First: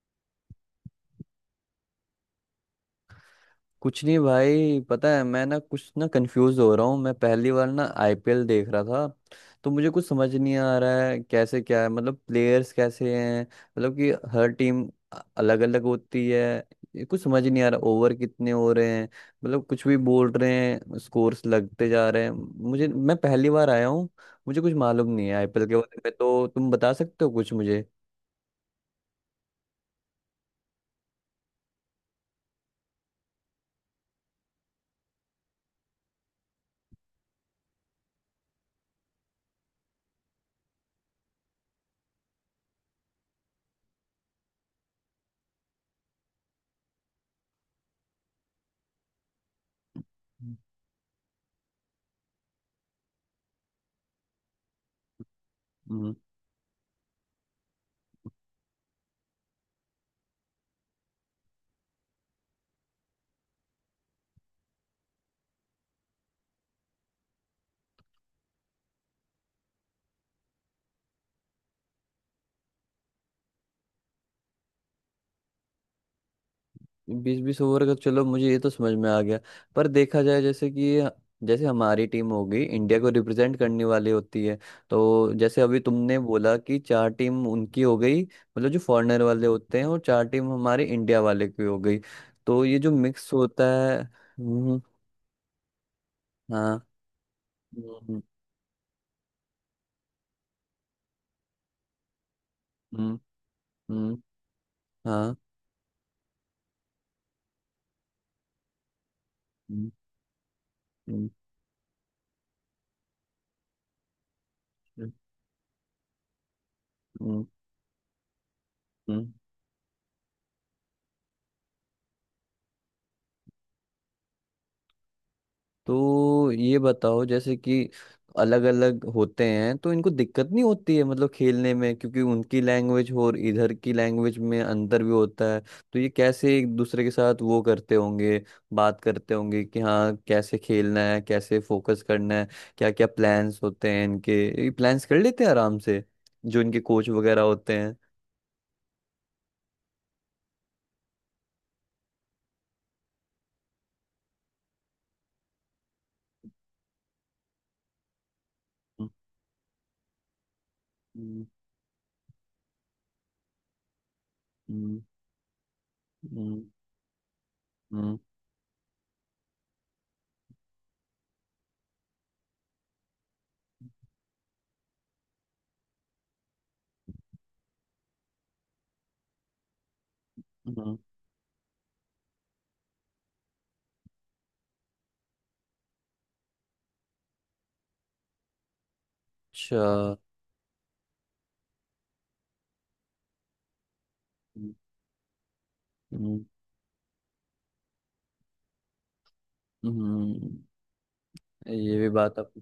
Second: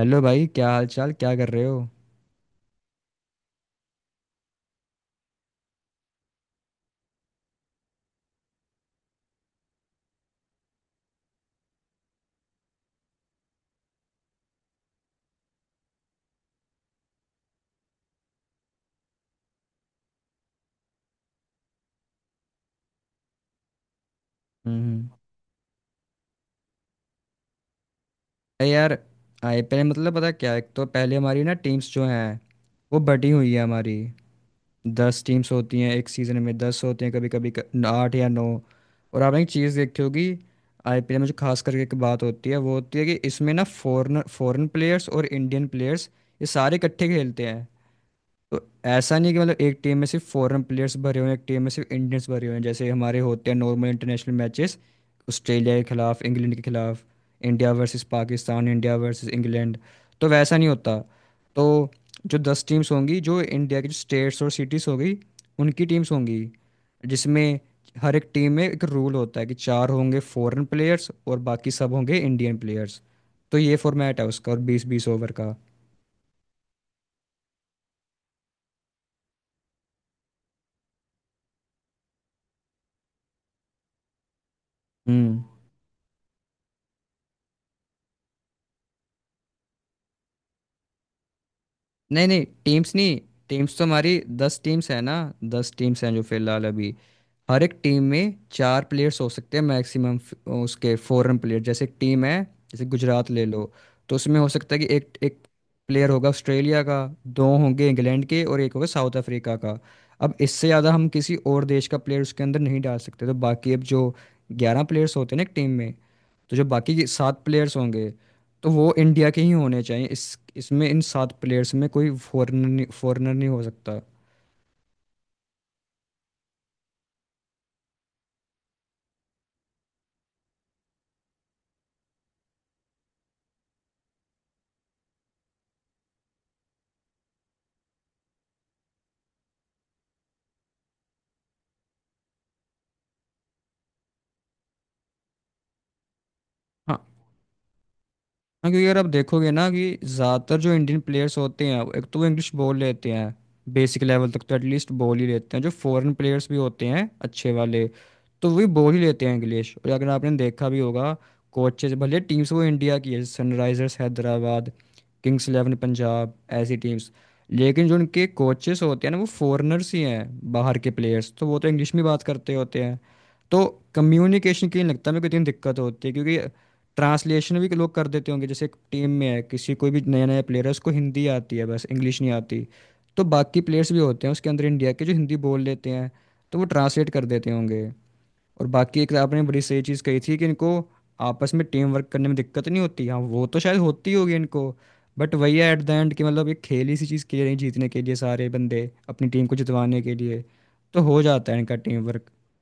Hello भाई, क्या हाल चाल, क्या कर रहे हो। कुछ नहीं भाई। पता है मैं ना कुछ ना कंफ्यूज हो रहा हूँ। मैं पहली बार ना आईपीएल देख रहा था, तो मुझे कुछ समझ नहीं आ रहा है कैसे क्या है। मतलब प्लेयर्स कैसे हैं, मतलब कि हर टीम अलग अलग होती है। ये कुछ समझ नहीं आ रहा, ओवर कितने हो रहे हैं। मतलब कुछ भी बोल रहे हैं, स्कोर्स लगते जा रहे हैं। मुझे मैं पहली बार आया हूँ, मुझे कुछ हम्म। मालूम नहीं है आईपीएल के बारे में। तो तुम बता सकते हो कुछ मुझे? अरे यार। आईपीएल मतलब, पता क्या, एक तो पहले हमारी ना टीम्स जो हैं वो बटी हुई है हमारी। 10 टीम्स होती हैं एक सीज़न में, 10 होते हैं कभी कभी आठ या नौ। और आपने एक चीज़ देखी होगी, आईपीएल में जो खास करके एक बात होती है वो होती है कि इसमें ना फॉरन फॉरेन प्लेयर्स और इंडियन प्लेयर्स ये सारे इकट्ठे खेलते हैं। तो ऐसा नहीं कि मतलब एक टीम में सिर्फ फॉरेन प्लेयर्स भरे हुए हैं, एक टीम में सिर्फ इंडियंस भरे हुए हैं, जैसे हमारे होते हैं नॉर्मल इंटरनेशनल मैचेस ऑस्ट्रेलिया के खिलाफ, इंग्लैंड के खिलाफ, India versus Pakistan, India versus England. तो वैसा नहीं होता। तो जो दस टीम्स होंगी, जो इंडिया की जो स्टेट्स और सिटीज़ होगी, उनकी टीम्स होंगी। जिसमें हर एक टीम में एक रूल होता है कि चार होंगे फॉरेन प्लेयर्स और बाकी सब होंगे इंडियन प्लेयर्स। तो ये फॉर्मेट है उसका और बीस बीस ओवर का। बीस बीस ओवर का, चलो मुझे ये तो समझ में आ गया। पर देखा जाए, जैसे कि जैसे हमारी टीम होगी इंडिया को रिप्रेजेंट करने वाली होती है। तो हम्म। जैसे अभी तुमने बोला कि चार टीम उनकी हो गई, मतलब जो फॉरेनर वाले होते हैं, और चार टीम हमारे इंडिया वाले की हो गई। नहीं नहीं, तो ये जो टीम्स नहीं। मिक्स होता टीम्स तो है। हमारी दस हम्म। टीम्स है ना। 10 टीम्स हैं जो फिलहाल हाँ। अभी। हर एक टीम हम्म। में चार प्लेयर्स हो सकते हैं मैक्सिमम, उसके फॉरेन प्लेयर। जैसे एक टीम है, जैसे हम्म। गुजरात ले लो, तो हम्म। उसमें हो सकता है कि एक हाँ। एक प्लेयर होगा ऑस्ट्रेलिया का, दो होंगे इंग्लैंड के, और एक होगा साउथ अफ्रीका का। हम्म। अब इससे ज़्यादा हम हम्म। किसी और देश का प्लेयर उसके अंदर नहीं डाल सकते। तो बाकी अब जो 11 प्लेयर्स होते हैं ना एक टीम में, तो जो बाकी के सात हम्म। प्लेयर्स होंगे तो वो हम्म। इंडिया के ही होने चाहिए। इस इसमें इन सात प्लेयर्स में कोई फॉरेनर नहीं हो सकता। तो ये बताओ, जैसे कि अलग अलग होते हैं तो इनको दिक्कत नहीं होती है, मतलब खेलने में, क्योंकि उनकी लैंग्वेज और इधर की लैंग्वेज में अंतर भी होता है। तो ये कैसे एक दूसरे के साथ वो करते होंगे, बात करते होंगे कि हाँ कैसे खेलना है, कैसे फोकस करना है। क्या क्या प्लान्स होते हैं इनके? ये प्लान्स कर लेते हैं आराम से जो इनके कोच वगैरह होते हैं। हाँ, क्योंकि अगर आप देखोगे ना कि ज़्यादातर जो इंडियन प्लेयर्स होते हैं एक तो वो इंग्लिश बोल लेते हैं, बेसिक लेवल तक तो एटलीस्ट बोल ही लेते हैं। जो फॉरेन प्लेयर्स भी होते हैं अच्छे वाले तो वो भी बोल ही लेते हैं इंग्लिश। और अगर आपने देखा भी होगा, हम्म। कोचेज भले टीम्स वो इंडिया की है, सनराइजर्स हैदराबाद, हम्म। किंग्स इलेवन पंजाब, हम्म। ऐसी टीम्स, लेकिन जो हम्म। उनके कोचेस होते हैं ना वो फॉरेनर्स ही हैं, बाहर के प्लेयर्स, तो वो तो इंग्लिश में बात करते होते हैं। तो कम्युनिकेशन के लिए लगता है मेरे को इतनी दिक्कत होती, है क्योंकि ट्रांसलेशन भी लोग कर देते होंगे। जैसे एक टीम में है किसी, कोई भी नया नया प्लेयर है, हम्म। उसको हम्म। हिंदी आती है बस, इंग्लिश नहीं आती, तो बाकी प्लेयर्स भी होते हैं उसके अंदर इंडिया के जो हिंदी बोल लेते हैं, तो वो ट्रांसलेट कर देते होंगे। और बाकी एक आपने बड़ी अच्छा। सही चीज़ कही थी कि इनको आपस में टीम वर्क करने में दिक्कत नहीं होती। हाँ, वो तो शायद होती होगी इनको, हम्म। बट वही है एट द एंड कि मतलब एक खेल ही सी चीज़ खेल रहे हैं, जीतने के लिए सारे बंदे अपनी टीम को जितवाने के लिए, हम्म। तो हो जाता है इनका ये टीम भी वर्क। बात आप।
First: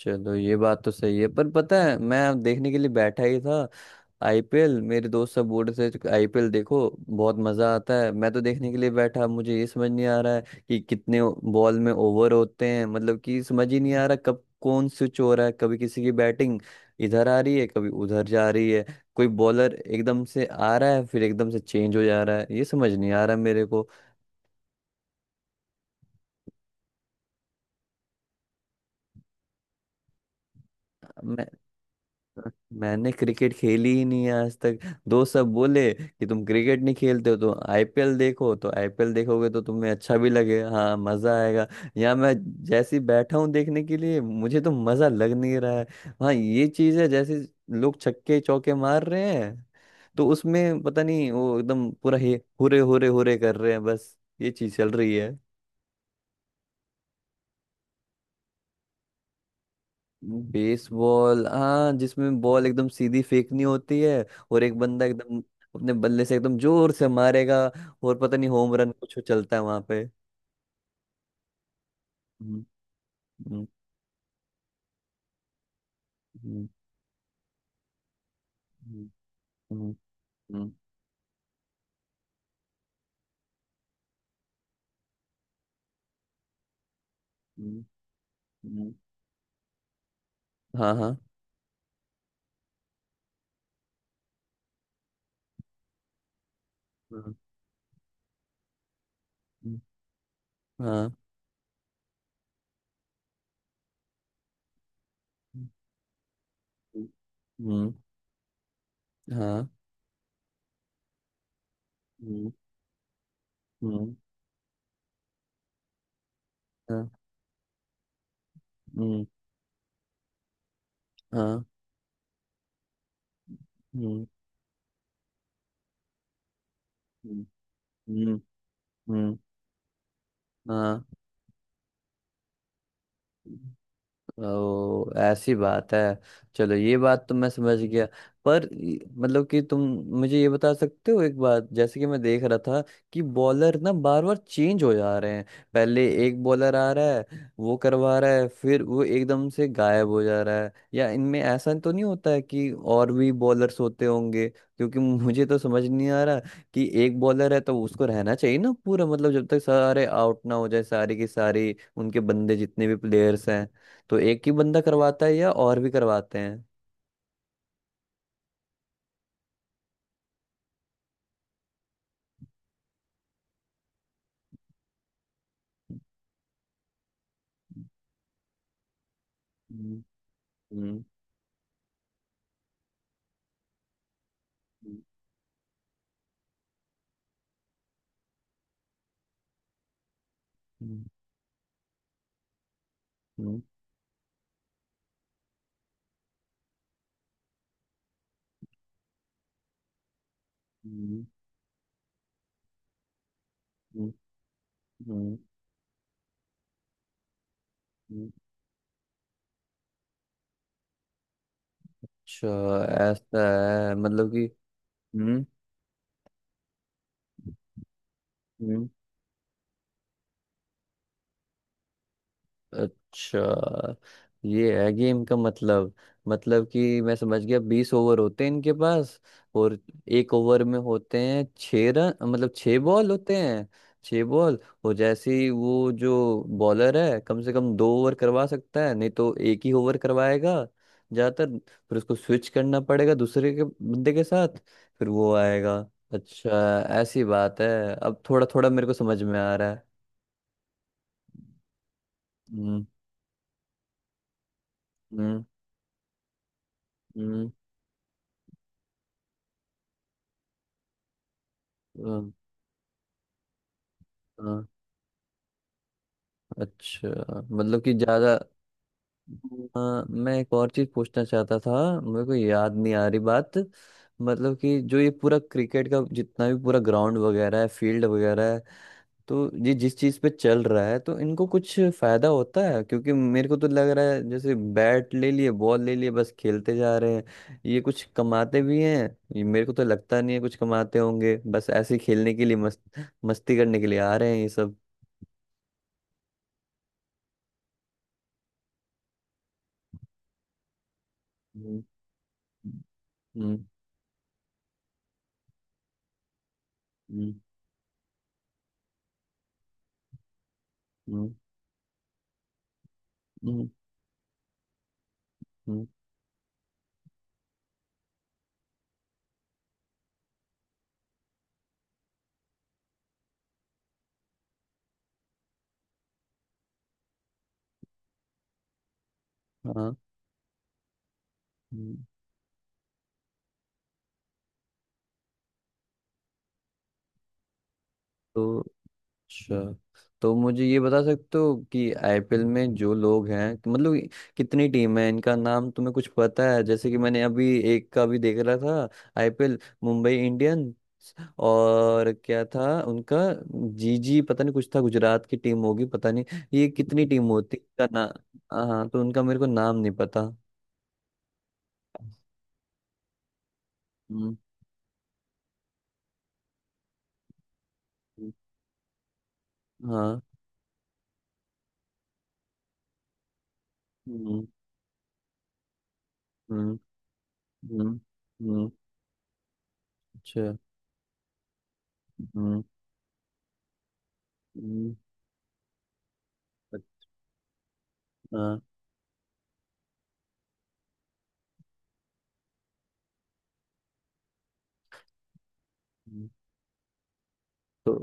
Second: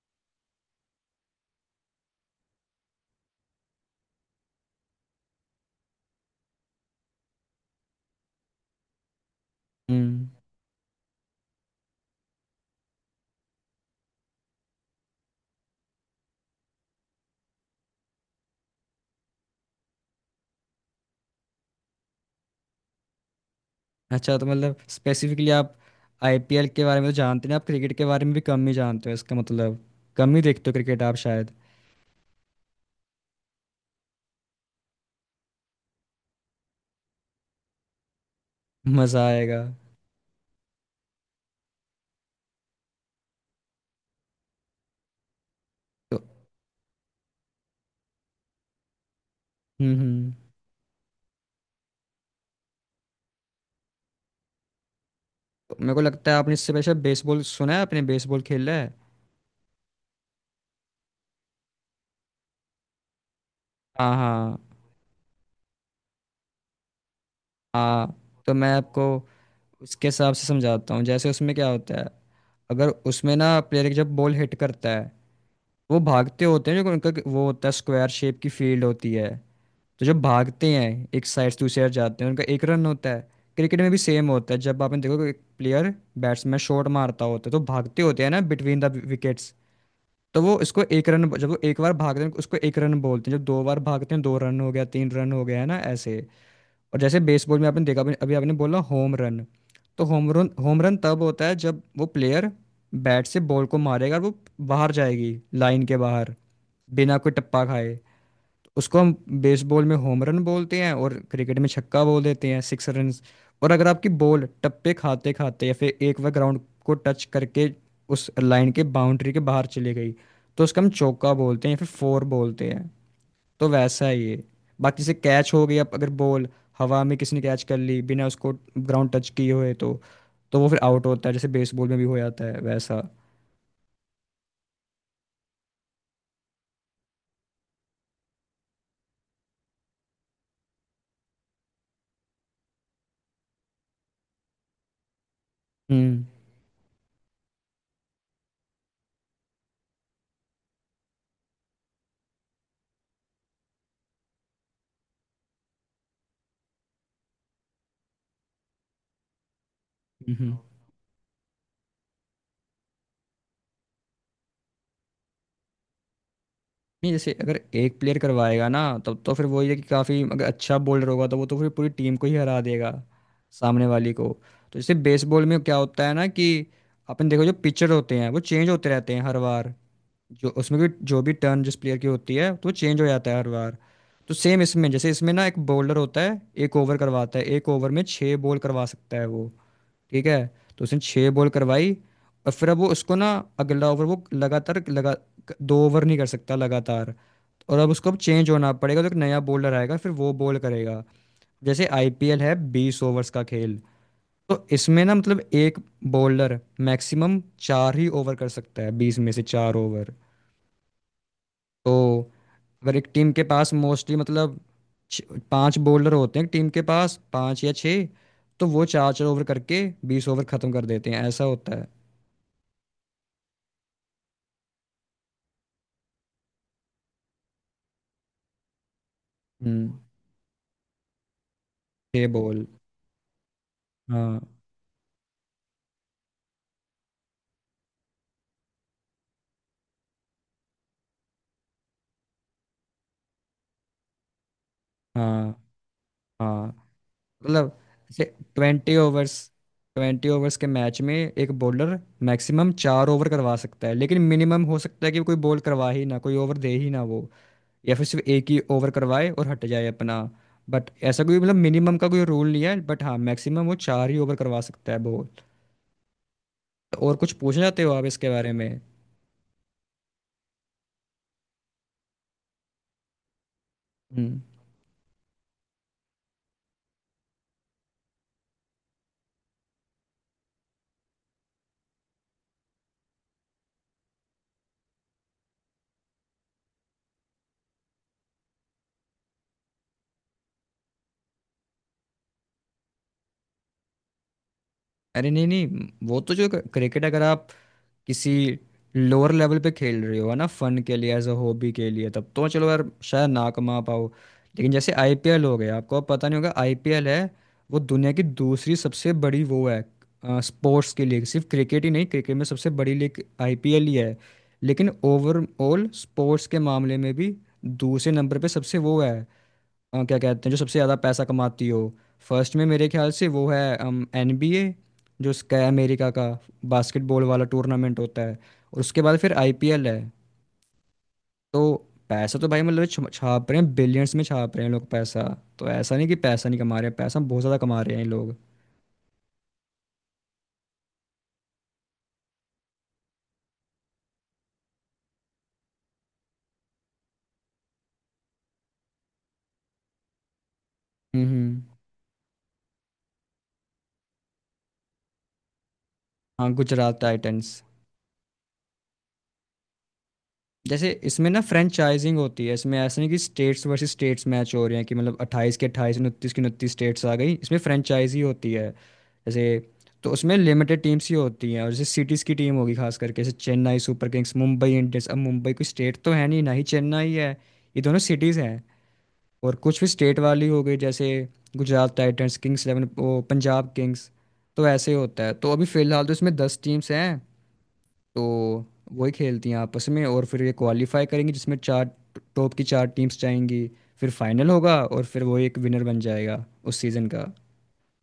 चलो, ये बात तो सही है, पर पता है मैं देखने के लिए बैठा ही था। आईपीएल, मेरे दोस्त सब बोल रहे थे आईपीएल देखो, बहुत मजा आता है। मैं तो देखने के लिए बैठा, मुझे ये समझ नहीं आ हम्म। रहा है कि कितने बॉल में ओवर होते हैं। मतलब कि समझ ही नहीं आ रहा कब कौन स्विच हो रहा है, कभी किसी की बैटिंग इधर आ रही है, कभी उधर जा रही है। कोई बॉलर एकदम से आ रहा है फिर एकदम से चेंज हो जा रहा है, ये समझ नहीं आ रहा मेरे अच्छा तो मतलब स्पेसिफिकली आप आईपीएल के बारे में तो जानते नहीं, आप क्रिकेट के बारे में भी कम ही जानते हो इसका मतलब, कम ही देखते हो क्रिकेट आप शायद। को। मैंने क्रिकेट खेली ही नहीं है आज तक। दोस्त सब बोले कि तुम क्रिकेट नहीं खेलते हो तो आईपीएल देखो, तो आईपीएल मज़ा देखोगे तो आएगा तुम्हें अच्छा भी लगेगा, हाँ मजा आएगा। यहाँ मैं जैसे ही बैठा हूँ देखने के लिए, मुझे तो मजा लग नहीं रहा है। तो। हाँ, ये चीज है, जैसे लोग छक्के चौके मार रहे हैं हम्म। तो हम्म। उसमें पता नहीं वो एकदम पूरा हे हुरे हुरे हुरे कर रहे हैं, बस ये चीज चल रही है। तो मेरे को लगता है आपने इससे पहले शायद बेसबॉल सुना है, आपने बेसबॉल खेला है। बेसबॉल, हाँ, जिसमें बॉल एकदम सीधी फेंकनी होती हाँ है। और हाँ एक बंदा एकदम अपने बल्ले से एकदम जोर से मारेगा। हाँ। और पता नहीं तो मैं होम रन आपको कुछ चलता है वहां पे। उसके हिसाब से समझाता हूँ जैसे उसमें क्या होता है। हम्म। अगर उसमें ना हम्म। प्लेयर जब बॉल हिट करता है, वो भागते हम्म। होते हैं, जो उनका वो होता है स्क्वायर शेप की फील्ड हम्म। होती है। हम्म। तो जब हम्म। भागते हैं एक साइड से दूसरी साइड जाते हैं, उनका एक रन होता है। क्रिकेट में भी सेम होता है। जब आपने देखो कि एक प्लेयर, बैट्समैन शॉट मारता होता है तो हम्म। भागते होते हैं ना बिटवीन हम्म। द विकेट्स, तो वो उसको हाँ, एक हाँ। रन, जब वो एक बार भागते हैं उसको एक रन बोलते हैं, जब दो बार भागते हैं दो रन हो गया, तीन रन हो गया, है ना, ऐसे। और जैसे हम्म। बेसबॉल में आपने देखा, अभी अभी आपने बोला होम रन। हम्म। तो होम रन हाँ। तब होता है जब वो प्लेयर बैट से बॉल को मारेगा और वो बाहर जाएगी हम्म। लाइन के बाहर, बिना कोई टप्पा हम्म। खाए, तो उसको हम हाँ। बेसबॉल में होम रन बोलते हैं और क्रिकेट में छक्का बोल देते हम्म। हैं, सिक्स रन। और अगर आपकी हम्म। बॉल टप्पे खाते खाते या फिर एक बार ग्राउंड को हाँ। टच करके उस लाइन के, हम्म। बाउंड्री के बाहर चली गई, तो उसका हम चौका हाँ। बोलते हैं या फिर फोर बोलते हैं। तो वैसा ही हम्म। है ये। बाकी जैसे कैच हो गई, अब अगर बॉल हवा में किसी ने हम्म। कैच कर ली बिना हम्म। उसको ग्राउंड टच हम्म। किए हुए, तो वो फिर हाँ। आउट होता है जैसे बेसबॉल में भी हो जाता है वैसा। ओ, ऐसी बात है। चलो, ये बात तो मैं समझ गया। पर मतलब कि तुम मुझे ये बता सकते हो एक बात, जैसे कि मैं देख रहा था कि बॉलर ना बार बार चेंज हो जा रहे हैं। पहले हम्म। एक बॉलर आ रहा है, वो करवा रहा है, फिर वो एकदम से गायब हो जा रहा है। या इनमें ऐसा तो नहीं होता है कि और भी बॉलर्स होते होंगे? क्योंकि मुझे तो समझ नहीं आ रहा कि एक बॉलर है तो उसको रहना चाहिए ना पूरा, मतलब जब तक सारे आउट ना हम्म। हो जाए, सारी की सारी उनके बंदे, जितने भी प्लेयर्स हैं। तो एक ही बंदा करवाता है या और भी करवाते हैं? नहीं, जैसे अगर एक प्लेयर करवाएगा ना, तब तो फिर वो ये कि काफ़ी अगर अच्छा बॉलर होगा तो वो तो फिर पूरी टीम को ही हरा देगा सामने वाली को। तो जैसे बेसबॉल में क्या होता है ना कि अपन देखो जो पिचर होते हैं वो चेंज होते रहते हैं हर बार, हम्म। जो उसमें भी हम्म। जो भी टर्न जिस प्लेयर की होती है तो वो चेंज हो जाता है हर बार। तो सेम इसमें, हम्म। जैसे इसमें ना एक बॉलर होता है, एक ओवर करवाता है, एक ओवर में छः बॉल करवा सकता है वो। ठीक है। तो उसने छः बॉल करवाई, और फिर अब वो उसको ना हम्म। अगला ओवर वो लगातार लगा, दो ओवर नहीं कर सकता लगातार, और अब उसको अब चेंज होना पड़ेगा, तो एक नया बॉलर आएगा फिर वो बॉल हम्म। करेगा। हम्म। जैसे आईपीएल है 20 ओवर्स का खेल, हम्म। तो इसमें ना हम्म। मतलब एक बॉलर मैक्सिमम चार ही हम्म। ओवर कर सकता है, 20 में से 4 ओवर। तो अच्छा, अगर एक टीम ऐसा के पास है, मोस्टली मतलब कि। मतलब हम्म। पांच बॉलर होते हैं टीम के पास पांच या छः, तो वो हम्म। चार चार ओवर करके 20 ओवर खत्म कर देते हैं, ऐसा होता है। अच्छा, ये है गेम का मतलब। मतलब कि मैं समझ गया, 20 ओवर होते हैं इनके पास, और हम्म। एक ओवर में होते हैं 6 रन, छः मतलब बॉल। 6 बॉल होते हैं। छः हाँ बॉल और जैसे ही वो जो बॉलर है कम से कम 2 ओवर करवा सकता है, नहीं तो एक ही ओवर करवाएगा ज्यादातर, फिर उसको स्विच करना पड़ेगा दूसरे के बंदे के साथ, फिर वो हाँ आएगा। हाँ। अच्छा, ऐसी बात है। मतलब अब थोड़ा थोड़ा मेरे को ट्वेंटी समझ ओवर्स में आ रहा है। 20 ओवर्स के मैच में एक बॉलर मैक्सिमम हम्म। चार ओवर करवा सकता है, लेकिन मिनिमम हो सकता है कि कोई हम्म। बॉल करवा ही ना, कोई ओवर दे ही ना वो, या फिर सिर्फ एक ही ओवर करवाए और हट जाए अपना। बट ऐसा कोई, मतलब मिनिमम का कोई हम्म। रूल नहीं है, बट हाँ मैक्सिमम वो चार ही ओवर करवा हाँ। सकता है बॉल। अच्छा। और कुछ पूछना मतलब चाहते हो कि आप इसके ज्यादा। बारे में? हाँ, मैं एक और चीज पूछना चाहता था, मेरे को याद नहीं आ रही बात। हम्म। मतलब कि जो ये पूरा क्रिकेट का जितना भी पूरा ग्राउंड वगैरह है, फील्ड वगैरह है, तो ये जिस चीज पे चल रहा है तो इनको कुछ फायदा होता है? क्योंकि मेरे को तो लग रहा है जैसे बैट ले लिए बॉल ले लिए बस खेलते जा रहे हैं। ये कुछ कमाते भी हैं? ये मेरे को तो लगता नहीं है कुछ कमाते होंगे, बस ऐसे ही खेलने के लिए, मस्त मस्ती करने के लिए आ रहे हैं ये सब। अरे नहीं नहीं, वो तो जो क्रिकेट, अगर आप किसी लोअर लेवल पे खेल रहे हो, है ना, फन के लिए, एज अ हॉबी हम्म। के लिए, तब तो चलो यार, शायद ना हम्म। कमा पाओ। लेकिन जैसे आईपीएल हो गया, आपको अब पता नहीं होगा आईपीएल है, हम्म। वो दुनिया की दूसरी सबसे बड़ी वो है स्पोर्ट्स की लीग। हम्म। सिर्फ क्रिकेट ही नहीं, क्रिकेट में सबसे बड़ी लीग हम्म। आईपीएल ही है, लेकिन हम्म। ओवरऑल स्पोर्ट्स के मामले में भी दूसरे नंबर पे सबसे वो है, क्या कहते हैं, जो सबसे ज़्यादा पैसा कमाती हो। फर्स्ट में मेरे ख्याल से वो है एन बी ए, जो उसका है, अमेरिका का बास्केटबॉल वाला टूर्नामेंट होता है, और उसके बाद फिर आई पी एल हाँ। है। तो हम्म। पैसा तो भाई मतलब छाप रहे हैं, बिलियंस में छाप रहे हैं लोग पैसा। तो ऐसा नहीं कि पैसा नहीं कमा रहे हैं, पैसा बहुत ज़्यादा कमा रहे हैं ये लोग। तो अच्छा, तो मुझे ये बता सकते हो कि आईपीएल में जो लोग हैं, कि मतलब कितनी टीम है, इनका नाम तुम्हें कुछ पता है? जैसे कि मैंने अभी एक का भी देख रहा था आईपीएल, मुंबई इंडियंस। हम्म। हम्म। और क्या था उनका? जीजी, पता नहीं कुछ था, गुजरात की टीम होगी, पता नहीं। हाँ, ये गुजरात कितनी टीम टाइटंस। होती है इनका ना? हाँ, तो उनका मेरे को नाम नहीं पता। जैसे इसमें ना फ्रेंचाइजिंग होती है, इसमें ऐसा नहीं कि स्टेट्स वर्सेस स्टेट्स हम्म। मैच हो रहे हैं, कि मतलब अट्ठाईस के अट्ठाईस, उनतीस की उनतीस स्टेट्स आ गई, इसमें फ्रेंचाइजी हम्म। होती है। जैसे, तो हाँ। उसमें लिमिटेड टीम्स ही होती हैं। और जैसे सिटीज़ की टीम होगी खास करके, जैसे चेन्नई सुपर किंग्स, हम्म। मुंबई इंडियंस, अब मुंबई कोई स्टेट तो है नहीं, ना ही हम्म। चेन्नई है, ये हम्म। दोनों सिटीज़ हैं। हम्म। और कुछ भी स्टेट अच्छा। वाली हो गई जैसे गुजरात टाइटंस, किंग्स इलेवन, वो पंजाब किंग्स, तो ऐसे हम्म। होता है। तो अभी फिलहाल तो इसमें 10 टीम्स हैं, हाँ। तो वही खेलती हैं आपस में। और फिर ये क्वालिफाई करेंगी जिसमें चार, टॉप की चार टीम्स जाएंगी, फिर फाइनल होगा, और फिर वो एक विनर बन हम्म। जाएगा उस सीज़न का। तो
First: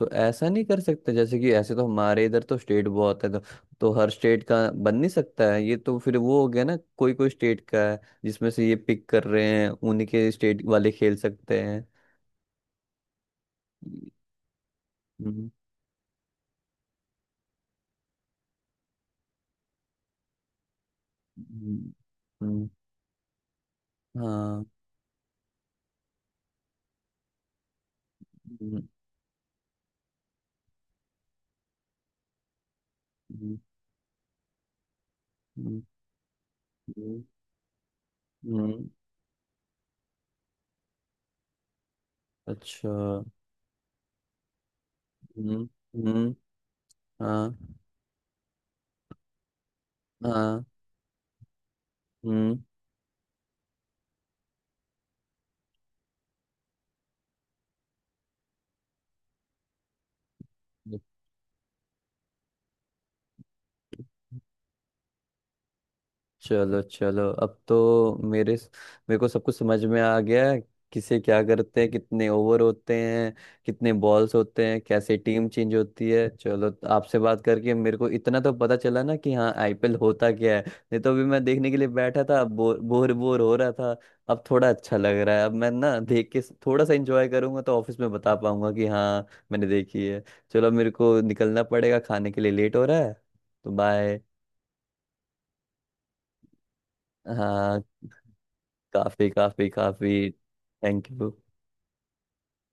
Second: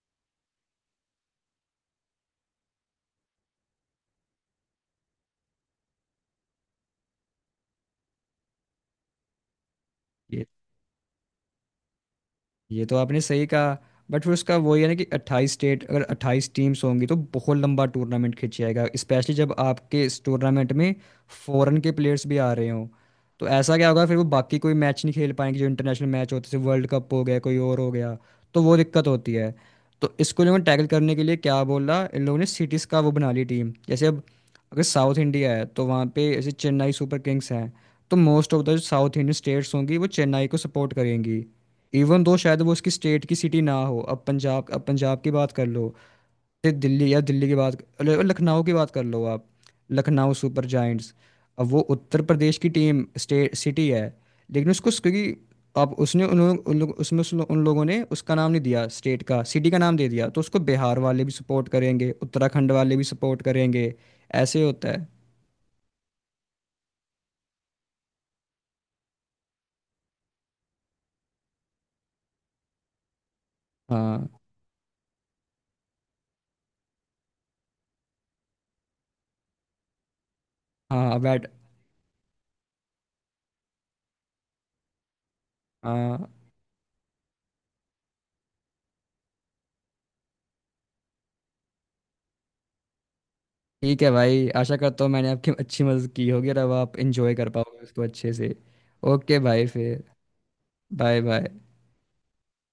तो ऐसा नहीं कर सकते जैसे कि? ऐसे तो हमारे इधर तो स्टेट बहुत है, तो हर स्टेट का बन नहीं सकता है? ये तो फिर वो हो गया ना, कोई कोई स्टेट का है जिसमें से ये पिक कर रहे हैं, उन्हीं के स्टेट वाले खेल सकते हैं। ये तो आपने सही कहा, बट फिर उसका वही है ना, कि हम्म। 28 स्टेट अगर 28 टीम्स होंगी तो बहुत लंबा टूर्नामेंट खिंच जाएगा, स्पेशली जब आपके इस टूर्नामेंट में फॉरेन के हम्म। प्लेयर्स भी आ रहे हम्म। हों। तो ऐसा क्या होगा फिर, वो बाकी हाँ। कोई मैच नहीं खेल पाएंगे, जो इंटरनेशनल मैच होते थे, वर्ल्ड कप हो गया, कोई और हो गया, तो वो हम्म। दिक्कत होती है। तो इसको इन्होंने टैकल करने के लिए क्या बोला इन लोगों ने, सिटीज़ का वो बना ली हम्म। टीम। जैसे, अब अगर साउथ इंडिया है हम्म। तो वहाँ पे जैसे चेन्नई सुपर हम्म। किंग्स हैं, तो मोस्ट ऑफ द हम्म। साउथ इंडियन स्टेट्स होंगी वो चेन्नई को सपोर्ट करेंगी, इवन दो शायद वो अच्छा। उसकी स्टेट हम्म। की सिटी ना हो। अब पंजाब, अब पंजाब की बात कर लो, हम्म। फिर दिल्ली, या दिल्ली की हाँ। बात, अरे, लखनऊ की बात कर लो आप, लखनऊ हाँ। Super Giants. अब वो उत्तर प्रदेश हम्म। की टीम स्टेट सिटी है, लेकिन उसको, क्योंकि अब उसने उन लोग उसमें उस लो- उन लोगों ने उसका नाम नहीं दिया, स्टेट का, सिटी का नाम दे दिया, तो उसको बिहार वाले भी सपोर्ट करेंगे, उत्तराखंड वाले भी सपोर्ट करेंगे। ऐसे होता है। चलो चलो, अब तो मेरे मेरे को सब कुछ समझ में आ गया है। किसे क्या करते हैं, कितने ओवर होते हैं, कितने हाँ बॉल्स होते हैं, कैसे टीम चेंज होती है। चलो, तो आपसे बात करके मेरे को इतना तो पता चला ना कि हाँ आईपीएल होता क्या है। नहीं तो हाँ। अभी मैं बैट देखने के लिए बैठा था, बोर बोर बोर हो रहा था। अब थोड़ा अच्छा लग रहा है, अब मैं ना हाँ। देख के थोड़ा सा एंजॉय करूंगा, तो ऑफिस में बता पाऊंगा कि हाँ मैंने देखी है। चलो, मेरे को निकलना पड़ेगा, खाने के लिए लेट हो रहा है, तो ठीक है बाय। भाई, आशा करता हूँ मैंने आपकी अच्छी मदद की होगी और अब आप इंजॉय कर पाओगे हाँ, उसको अच्छे से। काफी ओके भाई काफी फिर, काफी। Thank bye you. बाय।